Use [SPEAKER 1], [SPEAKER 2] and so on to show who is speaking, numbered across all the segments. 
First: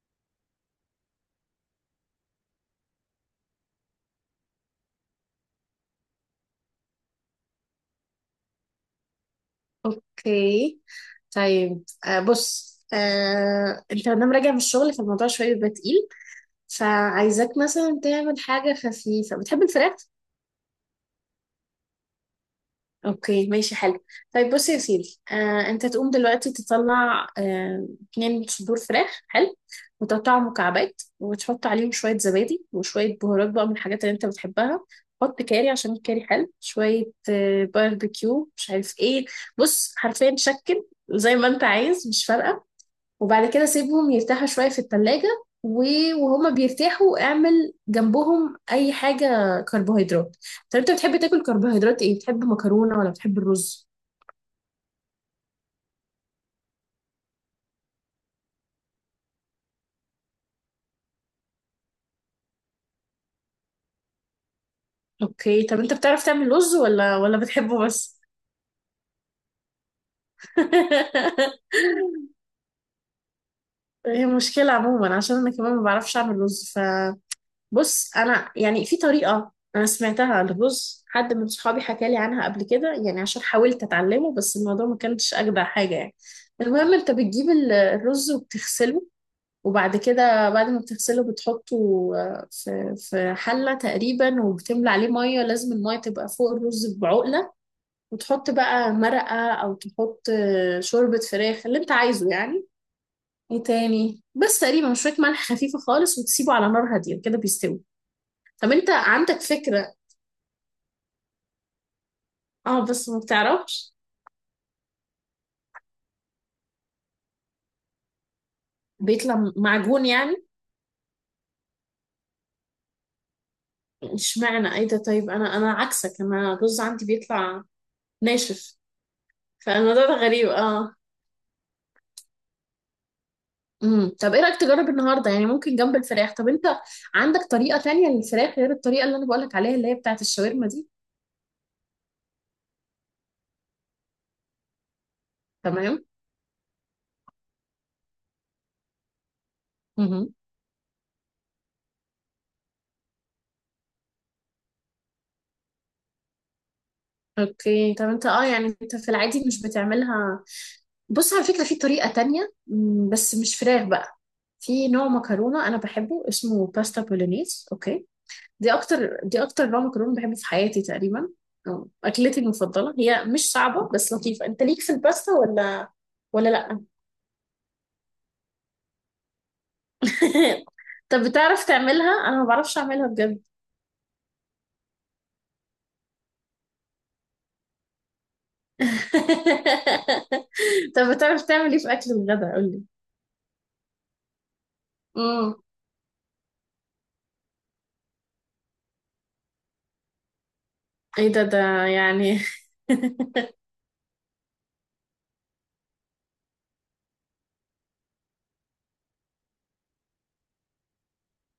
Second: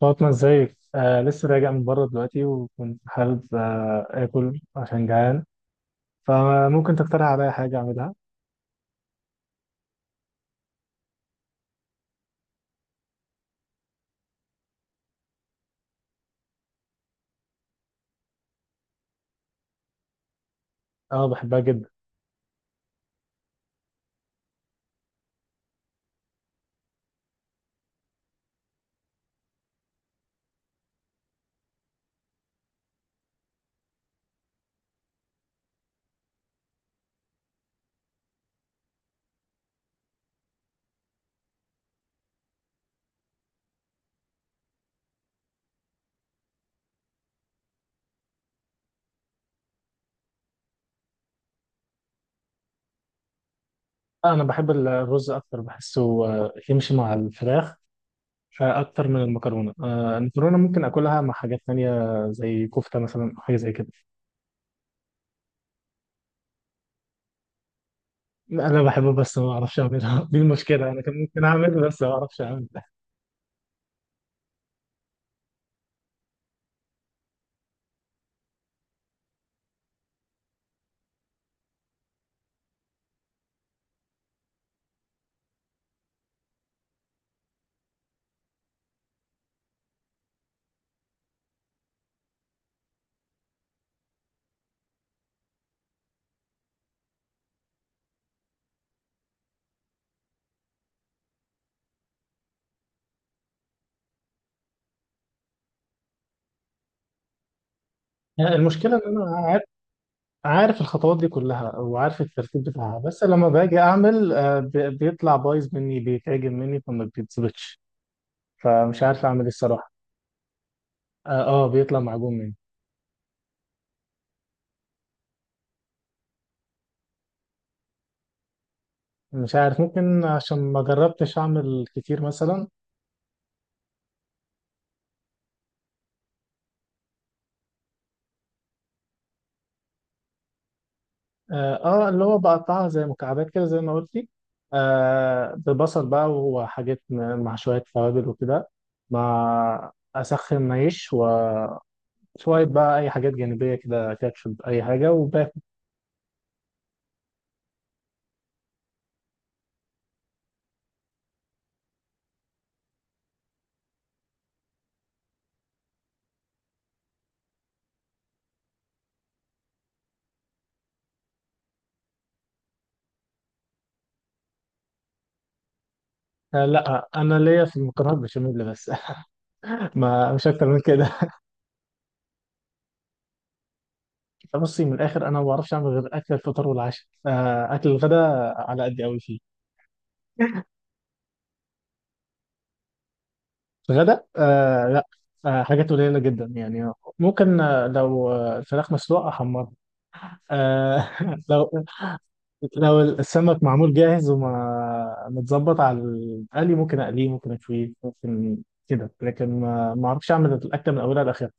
[SPEAKER 1] فاطمة، ازيك؟ آه، لسه راجع من بره دلوقتي وكنت حابب آكل عشان جعان. فممكن تقترح عليا حاجة أعملها؟
[SPEAKER 2] اوكي. طيب بص، انت لما راجع من الشغل فالموضوع شويه بيبقى تقيل، فعايزاك مثلا تعمل حاجه خفيفه. بتحب الفراخ؟
[SPEAKER 1] أه، بحبها جدا.
[SPEAKER 2] اوكي ماشي حلو. طيب بص يا سيدي، انت تقوم دلوقتي تطلع اتنين صدور فراخ، حلو، وتقطعهم مكعبات وتحط عليهم شويه زبادي وشويه بهارات بقى من الحاجات اللي انت بتحبها. حط كاري عشان الكاري حلو شويه، باربيكيو، مش عارف ايه. بص حرفيا شكل زي ما انت عايز، مش فارقه. وبعد كده سيبهم يرتاحوا شوية في التلاجة. وهما بيرتاحوا اعمل جنبهم اي حاجة كربوهيدرات. طب انت بتحب تاكل كربوهيدرات ايه؟ بتحب مكرونة ولا بتحب الرز؟
[SPEAKER 1] آه، أنا بحب الرز أكتر، بحسه يمشي مع الفراخ أكتر من المكرونة. المكرونة ممكن آكلها مع حاجات تانية زي كفتة مثلا أو حاجة زي كده.
[SPEAKER 2] اوكي. طب انت بتعرف تعمل رز ولا بتحبه بس؟
[SPEAKER 1] أنا بحبه بس ما أعرفش أعملها. دي المشكلة، أنا كان ممكن أعمل بس ما أعرفش أعمل.
[SPEAKER 2] هي مشكلة عموما، عشان انا كمان ما بعرفش اعمل رز. بص انا يعني في طريقه انا سمعتها للرز، حد من صحابي حكى لي عنها قبل كده يعني، عشان حاولت اتعلمه بس الموضوع ما كانش اجدع حاجه يعني. المهم انت بتجيب الرز وبتغسله، وبعد كده بعد ما بتغسله بتحطه في في حله تقريبا، وبتملى عليه ميه، لازم الميه تبقى فوق الرز بعقله، وتحط بقى مرقه او تحط شوربه فراخ اللي انت عايزه يعني. ايه تاني؟ بس تقريبا شويه ملح خفيفه خالص، وتسيبه على نار هاديه كده بيستوي. طب انت
[SPEAKER 1] المشكلة إن
[SPEAKER 2] عندك
[SPEAKER 1] أنا
[SPEAKER 2] فكرة؟
[SPEAKER 1] عارف الخطوات دي كلها وعارف الترتيب
[SPEAKER 2] اه
[SPEAKER 1] بتاعها،
[SPEAKER 2] بس ما
[SPEAKER 1] بس لما باجي
[SPEAKER 2] بتعرفش.
[SPEAKER 1] اعمل بيطلع بايظ مني، بيتعجن مني فما بيتظبطش. فمش عارف اعمل ايه
[SPEAKER 2] بيطلع
[SPEAKER 1] الصراحه.
[SPEAKER 2] معجون يعني؟
[SPEAKER 1] اه. بيطلع معجون مني.
[SPEAKER 2] اشمعنى؟ ايه ده؟ طيب انا، عكسك، انا الرز عندي بيطلع ناشف.
[SPEAKER 1] مش عارف،
[SPEAKER 2] فالموضوع ده
[SPEAKER 1] ممكن
[SPEAKER 2] غريب،
[SPEAKER 1] عشان ما
[SPEAKER 2] اه.
[SPEAKER 1] جربتش اعمل كتير مثلا.
[SPEAKER 2] طب ايه رأيك تجرب النهارده؟ يعني ممكن جنب الفراخ. طب انت عندك طريقة تانية للفراخ غير الطريقة اللي انا بقولك عليها اللي هي بتاعت الشاورما دي؟
[SPEAKER 1] اه. اللي هو بقطعها زي مكعبات كده زي ما قلت لي. آه،
[SPEAKER 2] تمام.
[SPEAKER 1] ببصل بقى وحاجات مع شويه توابل وكده، مع
[SPEAKER 2] امم.
[SPEAKER 1] اسخن عيش وشويه بقى اي حاجات جانبيه كده، كاتشب اي حاجه.
[SPEAKER 2] اوكي. طب انت اه يعني انت في العادي مش بتعملها؟ بص على فكرة في طريقة تانية، بس مش فراخ بقى. في نوع مكرونة أنا بحبه اسمه باستا بولونيز، أوكي؟ دي اكتر نوع مكرونه بحبه في حياتي تقريبا، أو اكلتي المفضله. هي مش صعبه بس لطيفه. انت ليك في الباستا ولا ولا لا؟
[SPEAKER 1] لا، انا ليا في المكرونه البشاميل بس. ما مش اكتر من كده.
[SPEAKER 2] طب بتعرف تعملها؟ انا ما بعرفش اعملها بجد.
[SPEAKER 1] بصي من الاخر، انا ما بعرفش اعمل غير اكل الفطار والعشاء. اكل الغداء على قد قوي فيه.
[SPEAKER 2] طب بتعرف تعمل ايه في اكل الغداء؟ قول لي.
[SPEAKER 1] الغداء آه لا.
[SPEAKER 2] امم.
[SPEAKER 1] حاجات قليله جدا يعني. ممكن لو الفراخ مسلوقه احمرها. آه.
[SPEAKER 2] ايه ده
[SPEAKER 1] لو
[SPEAKER 2] ده يعني؟
[SPEAKER 1] السمك معمول جاهز وما متظبط على القلي، ممكن اقليه، ممكن اشويه، ممكن كده. لكن ما اعرفش اعمل الاكله من اولها لاخرها.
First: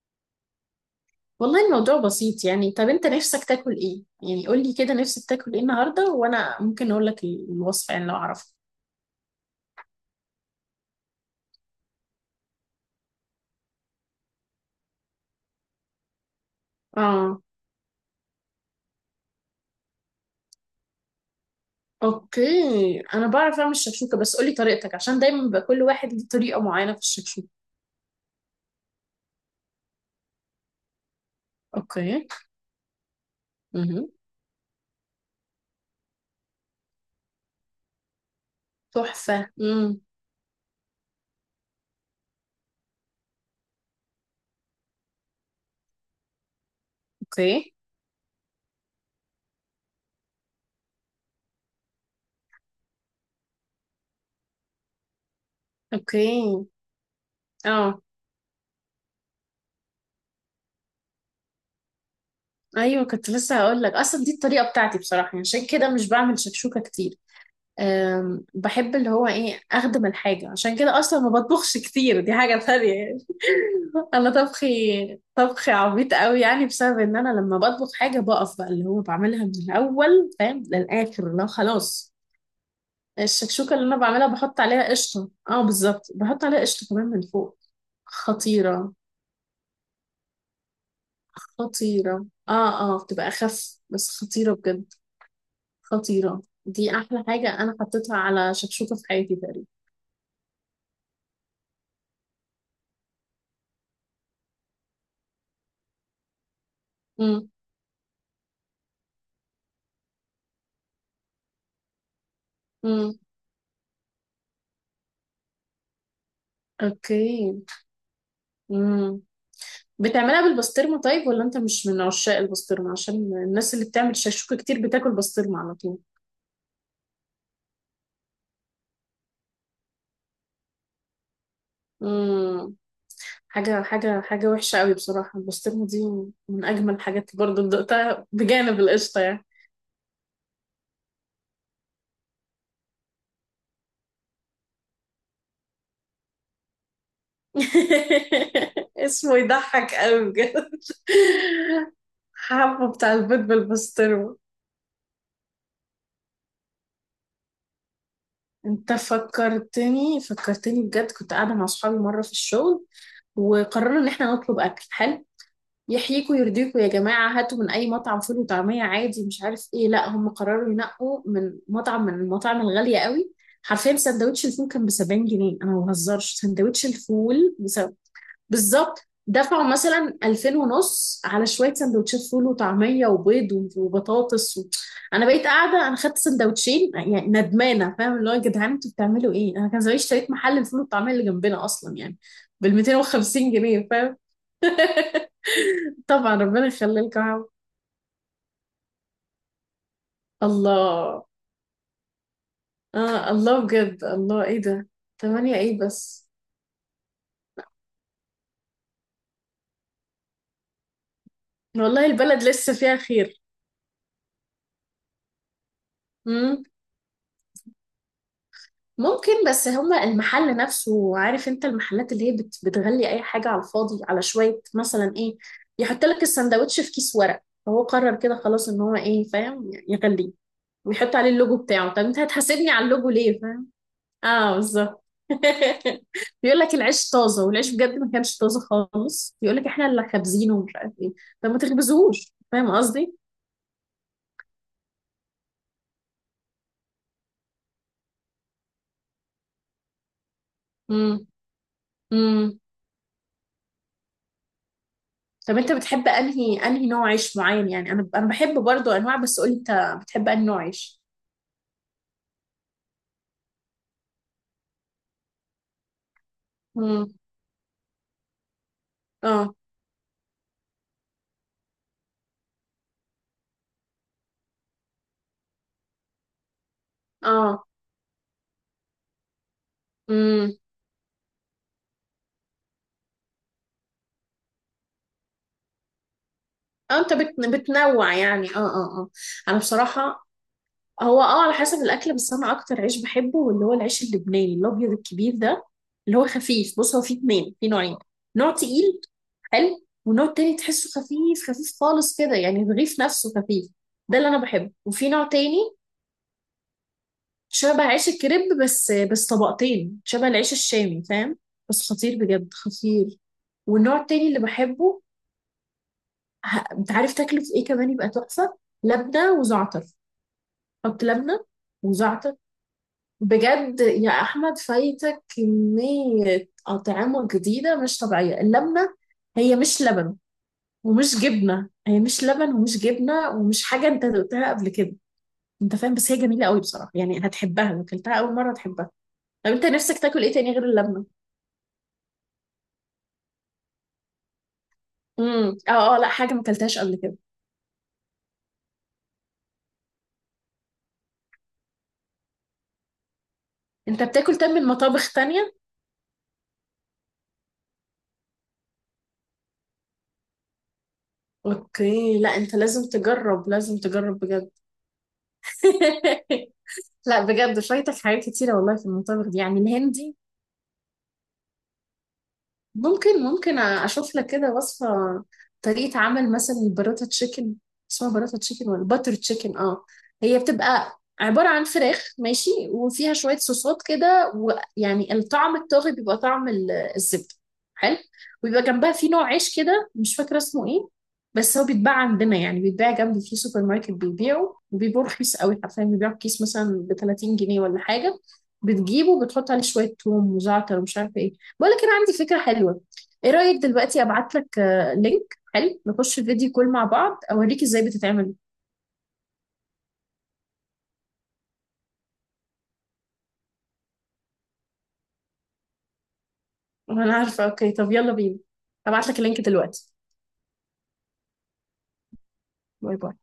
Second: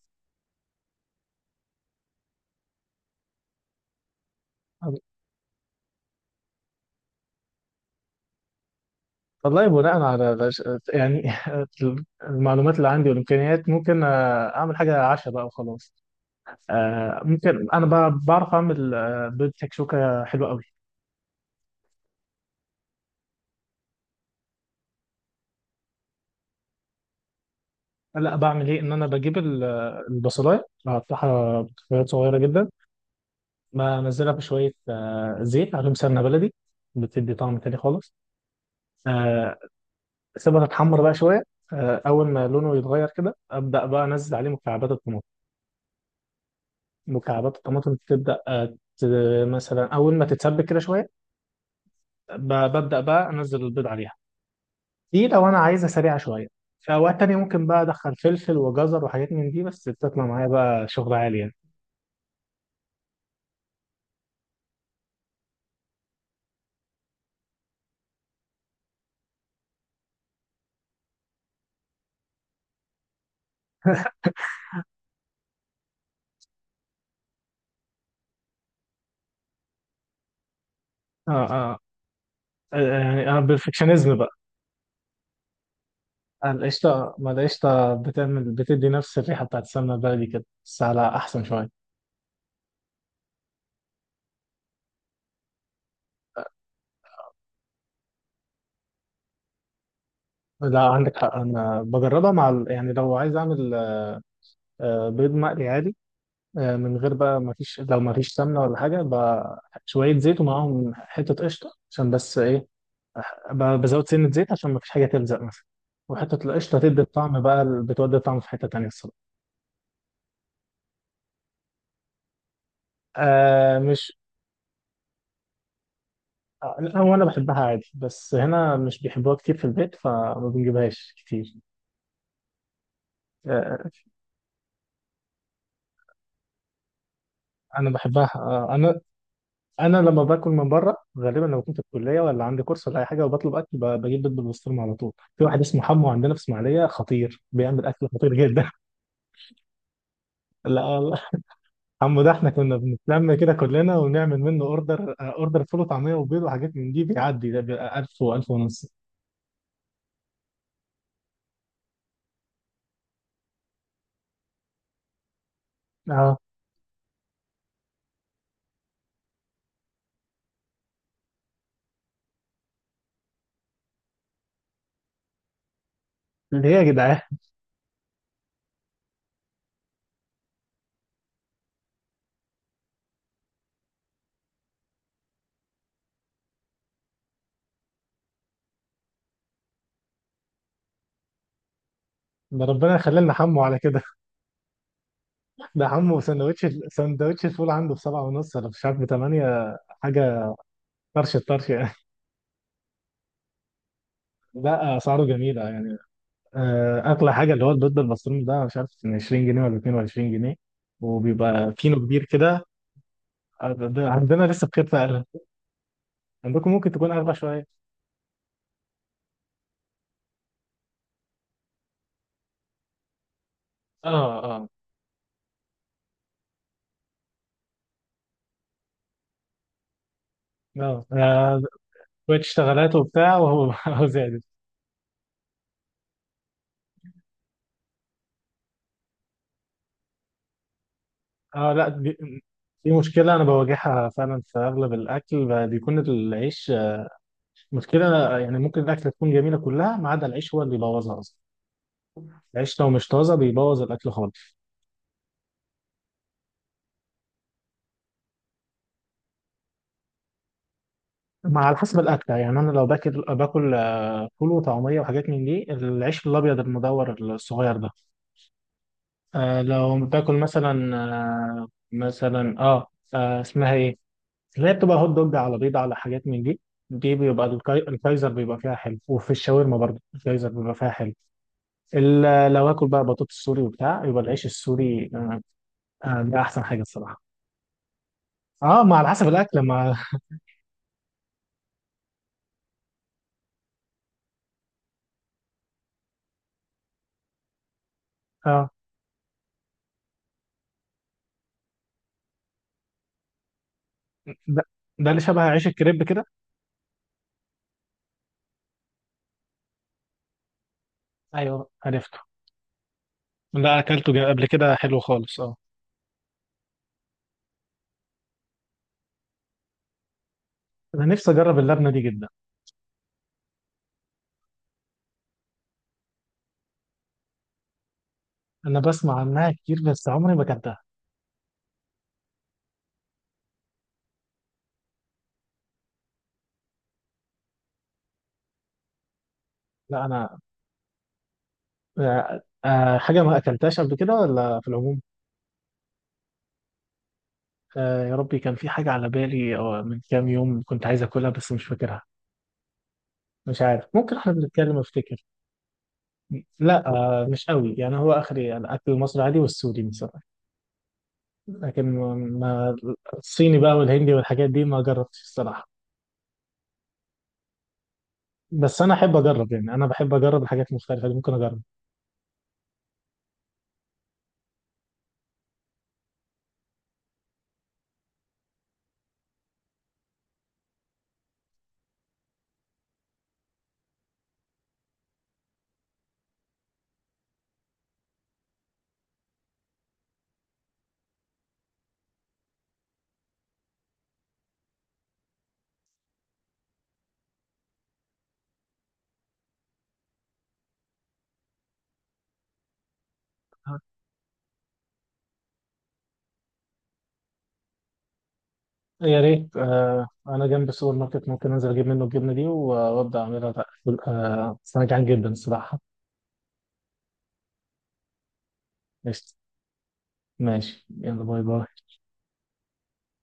[SPEAKER 2] والله الموضوع بسيط يعني. طب انت نفسك تاكل ايه يعني؟ قول لي كده نفسك تاكل ايه النهارده وانا ممكن اقول لك الوصفه، يعني لو اعرفها.
[SPEAKER 1] والله، يعني. المعلومات اللي عندي والامكانيات، ممكن اعمل حاجه عشاء بقى وخلاص.
[SPEAKER 2] اه.
[SPEAKER 1] ممكن انا بعرف اعمل بيض تكشوكه حلوه قوي.
[SPEAKER 2] اوكي. انا بعرف اعمل الشكشوكه بس قولي طريقتك، عشان دايما بيبقى كل واحد ليه طريقه معينه في الشكشوكه.
[SPEAKER 1] لا، بعمل ايه، ان انا بجيب البصلايه، بقطعها قطعات
[SPEAKER 2] اوكي.
[SPEAKER 1] صغيره جدا،
[SPEAKER 2] امم.
[SPEAKER 1] بنزلها في شويه زيت، عليهم سمنه بلدي، بتدي طعم تاني خالص.
[SPEAKER 2] تحفه.
[SPEAKER 1] آه،
[SPEAKER 2] امم.
[SPEAKER 1] سيبها تتحمر بقى شويه. اول ما لونه يتغير كده، ابدا بقى انزل عليه مكعبات الطماطم. مكعبات
[SPEAKER 2] اوكي.
[SPEAKER 1] الطماطم تبدأ مثلا أول ما تتسبك كده شوية، ببدأ بقى أنزل البيض عليها. دي لو أنا عايزها سريعة
[SPEAKER 2] اوكي.
[SPEAKER 1] شوية. في أوقات تانية ممكن بقى
[SPEAKER 2] اه.
[SPEAKER 1] أدخل فلفل وجزر وحاجات من دي، بس بتطلع معايا بقى شغل عالي يعني.
[SPEAKER 2] ايوه كنت لسه هقول لك، اصلا دي الطريقه بتاعتي بصراحه يعني، عشان كده مش بعمل شكشوكه كتير. أم بحب اللي هو ايه، اخدم الحاجه، عشان كده اصلا ما بطبخش كتير. دي حاجه ثانيه يعني. انا طبخي، عبيط قوي يعني، بسبب ان انا لما بطبخ حاجه بقف بقى اللي هو بعملها من الاول فاهم
[SPEAKER 1] آه
[SPEAKER 2] للاخر لو خلاص.
[SPEAKER 1] آه، يعني أنا
[SPEAKER 2] الشكشوكة اللي أنا
[SPEAKER 1] بيرفكشنزم
[SPEAKER 2] بعملها
[SPEAKER 1] بقى.
[SPEAKER 2] بحط عليها قشطة. اه بالظبط، بحط عليها قشطة كمان
[SPEAKER 1] القشطة،
[SPEAKER 2] من
[SPEAKER 1] ما
[SPEAKER 2] فوق.
[SPEAKER 1] القشطة بتعمل، بتدي
[SPEAKER 2] خطيرة.
[SPEAKER 1] نفس الريحة بتاعت السمنة البلدي كده، بس على أحسن شوية.
[SPEAKER 2] خطيرة، اه. اه بتبقى أخف بس خطيرة بجد. خطيرة، دي أحلى حاجة أنا حطيتها على شكشوكة في حياتي تقريبا.
[SPEAKER 1] لا، عندك حق، أنا بجربها مع يعني لو عايز أعمل بيض مقلي عادي، من غير بقى،
[SPEAKER 2] مم.
[SPEAKER 1] ما فيش، لو ما فيش سمنه ولا حاجه بقى، شويه زيت ومعاهم حته قشطه عشان بس ايه،
[SPEAKER 2] مم.
[SPEAKER 1] بزود سنه زيت عشان ما فيش حاجه تلزق مثلا. وحته القشطه تدي الطعم بقى،
[SPEAKER 2] أوكي.
[SPEAKER 1] بتودي الطعم في حته تانيه
[SPEAKER 2] مم.
[SPEAKER 1] الصراحه.
[SPEAKER 2] بتعملها بالبسطرمة طيب، ولا أنت مش من عشاق البسطرمة؟ عشان الناس
[SPEAKER 1] آه
[SPEAKER 2] اللي بتعمل
[SPEAKER 1] مش
[SPEAKER 2] شكشوكة كتير بتاكل بسطرمة على طول.
[SPEAKER 1] آه، لا، هو انا بحبها عادي، بس هنا مش بيحبوها كتير في البيت فما بنجيبهاش كتير.
[SPEAKER 2] مم.
[SPEAKER 1] آه
[SPEAKER 2] حاجة
[SPEAKER 1] آه،
[SPEAKER 2] حاجة حاجة وحشة قوي بصراحة البسطرمة دي. من أجمل الحاجات برضه اللي
[SPEAKER 1] انا
[SPEAKER 2] دقتها
[SPEAKER 1] بحبها.
[SPEAKER 2] بجانب القشطة يعني.
[SPEAKER 1] انا لما باكل من بره، غالبا لما كنت في الكليه ولا عندي كورس ولا اي حاجه وبطلب اكل، بجيب بيض بالبسطرمه على طول. في واحد اسمه حمو عندنا في اسماعيليه خطير، بيعمل اكل خطير جدا.
[SPEAKER 2] اسمه يضحك قوي بجد.
[SPEAKER 1] لا والله. عمو ده، احنا كنا
[SPEAKER 2] حبه بتاع
[SPEAKER 1] بنتلم
[SPEAKER 2] البيض
[SPEAKER 1] كده كلنا
[SPEAKER 2] بالبسطرمة.
[SPEAKER 1] ونعمل منه اوردر، فول وطعميه وبيض وحاجات من دي، بيعدي ده بيبقى 1000 و1000 ونص.
[SPEAKER 2] انت فكرتني، فكرتني بجد. كنت قاعدة مع صحابي مرة في الشغل، وقررنا ان احنا نطلب اكل حلو. يحييكوا
[SPEAKER 1] اه.
[SPEAKER 2] يرضيكوا يا جماعة هاتوا من اي مطعم فول وطعمية عادي، مش عارف ايه. لا هم قرروا ينقوا من مطعم من المطاعم الغالية قوي. حرفيا سندوتش الفول كان ب 70 جنيه، انا ما بهزرش،
[SPEAKER 1] ليه يا
[SPEAKER 2] سندوتش
[SPEAKER 1] جدعان؟
[SPEAKER 2] الفول! بالظبط. دفعوا مثلا 2000 ونص على شويه سندوتشات فول وطعميه وبيض وبطاطس و... انا بقيت قاعده، انا خدت سندوتشين يعني ندمانه، فاهم اللي هو يا جدعان انتوا بتعملوا ايه؟ انا كان زمان اشتريت محل الفول والطعميه اللي جنبنا اصلا يعني
[SPEAKER 1] ده
[SPEAKER 2] بال
[SPEAKER 1] ربنا يخلينا
[SPEAKER 2] 250
[SPEAKER 1] حمو على
[SPEAKER 2] جنيه
[SPEAKER 1] كده.
[SPEAKER 2] فاهم؟
[SPEAKER 1] ده حمو،
[SPEAKER 2] طبعا ربنا يخلي لكم يا
[SPEAKER 1] سندوتش
[SPEAKER 2] عم.
[SPEAKER 1] الفول عنده بسبعة ونص ولا مش عارف بثمانية حاجة.
[SPEAKER 2] الله.
[SPEAKER 1] طرش الطرش يعني.
[SPEAKER 2] اه الله بجد، الله، ايه ده!
[SPEAKER 1] لا، أسعاره
[SPEAKER 2] تمانية
[SPEAKER 1] جميلة
[SPEAKER 2] ايه
[SPEAKER 1] يعني.
[SPEAKER 2] بس!
[SPEAKER 1] أغلى حاجة اللي هو البيض بالمصروم ده، مش عارف 20 جنيه ولا 22 جنيه، وبيبقى كيلو
[SPEAKER 2] والله
[SPEAKER 1] كبير
[SPEAKER 2] البلد
[SPEAKER 1] كده.
[SPEAKER 2] لسه فيها خير.
[SPEAKER 1] ده عندنا لسه بخير فعلا. عندكم ممكن تكون أغلى شوية.
[SPEAKER 2] ممكن، بس هما المحل نفسه عارف انت المحلات اللي هي بتغلي اي حاجة على الفاضي،
[SPEAKER 1] اه
[SPEAKER 2] على شوية
[SPEAKER 1] اه
[SPEAKER 2] مثلا ايه، يحط لك السندوتش في كيس ورق فهو قرر كده خلاص ان هو ايه، فاهم، يغليه ويحط عليه اللوجو
[SPEAKER 1] اه.
[SPEAKER 2] بتاعه. طب انت
[SPEAKER 1] شوية
[SPEAKER 2] هتحاسبني على
[SPEAKER 1] اشتغالات
[SPEAKER 2] اللوجو
[SPEAKER 1] وبتاع،
[SPEAKER 2] ليه، فاهم؟
[SPEAKER 1] وهو هو زادت.
[SPEAKER 2] اه بالظبط. بيقول لك العيش طازة والعيش بجد ما كانش طازة خالص، بيقول لك احنا اللي خابزينه ومش عارف ايه. طب ما
[SPEAKER 1] اه، لا،
[SPEAKER 2] تخبزوهوش فاهم
[SPEAKER 1] دي
[SPEAKER 2] قصدي؟
[SPEAKER 1] مشكلة أنا بواجهها فعلا في أغلب الأكل، بيكون العيش مشكلة يعني. ممكن الأكلة تكون جميلة كلها ما عدا العيش، هو اللي بيبوظها
[SPEAKER 2] امم.
[SPEAKER 1] أصلا.
[SPEAKER 2] امم.
[SPEAKER 1] العيش لو مش طازة بيبوظ الأكل خالص.
[SPEAKER 2] طب انت بتحب انهي، نوع عيش معين يعني؟ انا، بحب برضو انواع بس قولي انت بتحب انهي نوع عيش.
[SPEAKER 1] مع على حسب الأكلة يعني. أنا لو باكل فول وطعمية وحاجات من دي، العيش الأبيض
[SPEAKER 2] امم.
[SPEAKER 1] المدور الصغير ده.
[SPEAKER 2] اه.
[SPEAKER 1] آه. لو بتاكل مثلا اسمها ايه، اللي هي بتبقى هوت دوج على بيض على حاجات من دي، دي بيبقى
[SPEAKER 2] اه.
[SPEAKER 1] الكايزر بيبقى فيها حلو، وفي الشاورما برضه الكايزر
[SPEAKER 2] امم.
[SPEAKER 1] بيبقى فيها حلو. لو اكل بقى بطاطس سوري وبتاع، يبقى العيش السوري. ده احسن حاجه
[SPEAKER 2] اه انت
[SPEAKER 1] الصراحه.
[SPEAKER 2] بتنوع يعني. اه اه
[SPEAKER 1] اه، ما على
[SPEAKER 2] اه.
[SPEAKER 1] حسب
[SPEAKER 2] انا
[SPEAKER 1] الاكل ما.
[SPEAKER 2] بصراحة، هو اه على حسب الاكل، بس انا اكتر عيش بحبه اللي هو العيش اللبناني الابيض الكبير ده، اللي هو خفيف. بص هو فيه اتنين، فيه نوعين. نوع
[SPEAKER 1] اه.
[SPEAKER 2] تقيل حلو، ونوع تاني تحسه خفيف خفيف خالص كده يعني الرغيف نفسه خفيف، ده اللي انا
[SPEAKER 1] ده,
[SPEAKER 2] بحبه. وفي
[SPEAKER 1] ده اللي
[SPEAKER 2] نوع
[SPEAKER 1] شبه
[SPEAKER 2] تاني
[SPEAKER 1] عيش الكريب كده.
[SPEAKER 2] شبه عيش الكريب، بس طبقتين، شبه العيش الشامي فاهم.
[SPEAKER 1] ايوه،
[SPEAKER 2] بس خطير
[SPEAKER 1] عرفته.
[SPEAKER 2] بجد، خطير.
[SPEAKER 1] ده
[SPEAKER 2] والنوع
[SPEAKER 1] اكلته
[SPEAKER 2] التاني اللي
[SPEAKER 1] قبل كده، حلو
[SPEAKER 2] بحبه،
[SPEAKER 1] خالص. اه،
[SPEAKER 2] انت عارف تاكله في ايه كمان يبقى تحفة؟ لبنة وزعتر. حط
[SPEAKER 1] انا نفسي
[SPEAKER 2] لبنة
[SPEAKER 1] اجرب اللبنه دي جدا.
[SPEAKER 2] وزعتر بجد، يا احمد فايتك كمية اطعمة جديدة مش طبيعية.
[SPEAKER 1] انا
[SPEAKER 2] اللبنة
[SPEAKER 1] بسمع عنها
[SPEAKER 2] هي
[SPEAKER 1] كتير
[SPEAKER 2] مش
[SPEAKER 1] بس
[SPEAKER 2] لبن
[SPEAKER 1] عمري ما اكلتها.
[SPEAKER 2] ومش جبنة. هي مش لبن ومش جبنة ومش حاجة انت دقتها قبل كده، انت فاهم. بس هي جميلة قوي بصراحة يعني، هتحبها لو اكلتها اول مرة، هتحبها. طب انت نفسك
[SPEAKER 1] لا
[SPEAKER 2] تاكل ايه
[SPEAKER 1] انا،
[SPEAKER 2] تاني غير اللبنة؟
[SPEAKER 1] حاجة ما أكلتهاش قبل كده ولا في العموم؟
[SPEAKER 2] امم. اه اه، لا حاجة ما اكلتهاش قبل كده.
[SPEAKER 1] يا ربي، كان في حاجة على بالي أو من كام يوم كنت عايز أكلها بس مش فاكرها. مش عارف،
[SPEAKER 2] انت
[SPEAKER 1] ممكن إحنا
[SPEAKER 2] بتاكل تم من
[SPEAKER 1] بنتكلم
[SPEAKER 2] مطابخ
[SPEAKER 1] أفتكر.
[SPEAKER 2] تانية؟
[SPEAKER 1] لا، مش قوي يعني، هو آخري الأكل المصري عادي والسوري مثلا. لكن
[SPEAKER 2] اوكي. لا انت
[SPEAKER 1] ما
[SPEAKER 2] لازم تجرب،
[SPEAKER 1] الصيني بقى
[SPEAKER 2] لازم
[SPEAKER 1] والهندي
[SPEAKER 2] تجرب
[SPEAKER 1] والحاجات
[SPEAKER 2] بجد.
[SPEAKER 1] دي ما جربتش الصراحة.
[SPEAKER 2] لا بجد فايتك حاجات كتيرة والله
[SPEAKER 1] بس
[SPEAKER 2] في
[SPEAKER 1] أنا أحب
[SPEAKER 2] المطابخ دي،
[SPEAKER 1] أجرب
[SPEAKER 2] يعني
[SPEAKER 1] يعني، أنا بحب
[SPEAKER 2] الهندي.
[SPEAKER 1] أجرب الحاجات المختلفة دي، ممكن أجرب.
[SPEAKER 2] ممكن، ممكن اشوف لك كده وصفه، طريقه عمل مثلا البراتا تشيكن. اسمها براتا تشيكن ولا باتر تشيكن، اه. هي بتبقى عباره عن فراخ ماشي، وفيها شويه صوصات كده، ويعني الطعم الطاغي بيبقى طعم الزبده، حلو. ويبقى جنبها في نوع عيش كده مش فاكره اسمه ايه، بس هو بيتباع عندنا يعني، بيتباع جنبي في سوبر ماركت بيبيعه، وبيبقى رخيص قوي حرفيا، بيبيعه بكيس مثلا ب 30 جنيه ولا حاجه. بتجيبه بتحط عليه شويه توم وزعتر ومش عارفه ايه. بقولك انا عندي فكره حلوه، ايه رايك دلوقتي ابعت لك لينك حلو نخش فيديو كول مع بعض اوريك ازاي بتتعمل؟
[SPEAKER 1] يا ريت. انا جنب السوبر ماركت، ممكن انزل اجيب منه الجبنه دي وابدا اعملها بقى. بس انا جعان جدا الصراحه.
[SPEAKER 2] وانا عارفه. اوكي طب يلا بينا، ابعت لك
[SPEAKER 1] قشطة.
[SPEAKER 2] اللينك دلوقتي.
[SPEAKER 1] ماشي يلا، باي باي.
[SPEAKER 2] باي باي.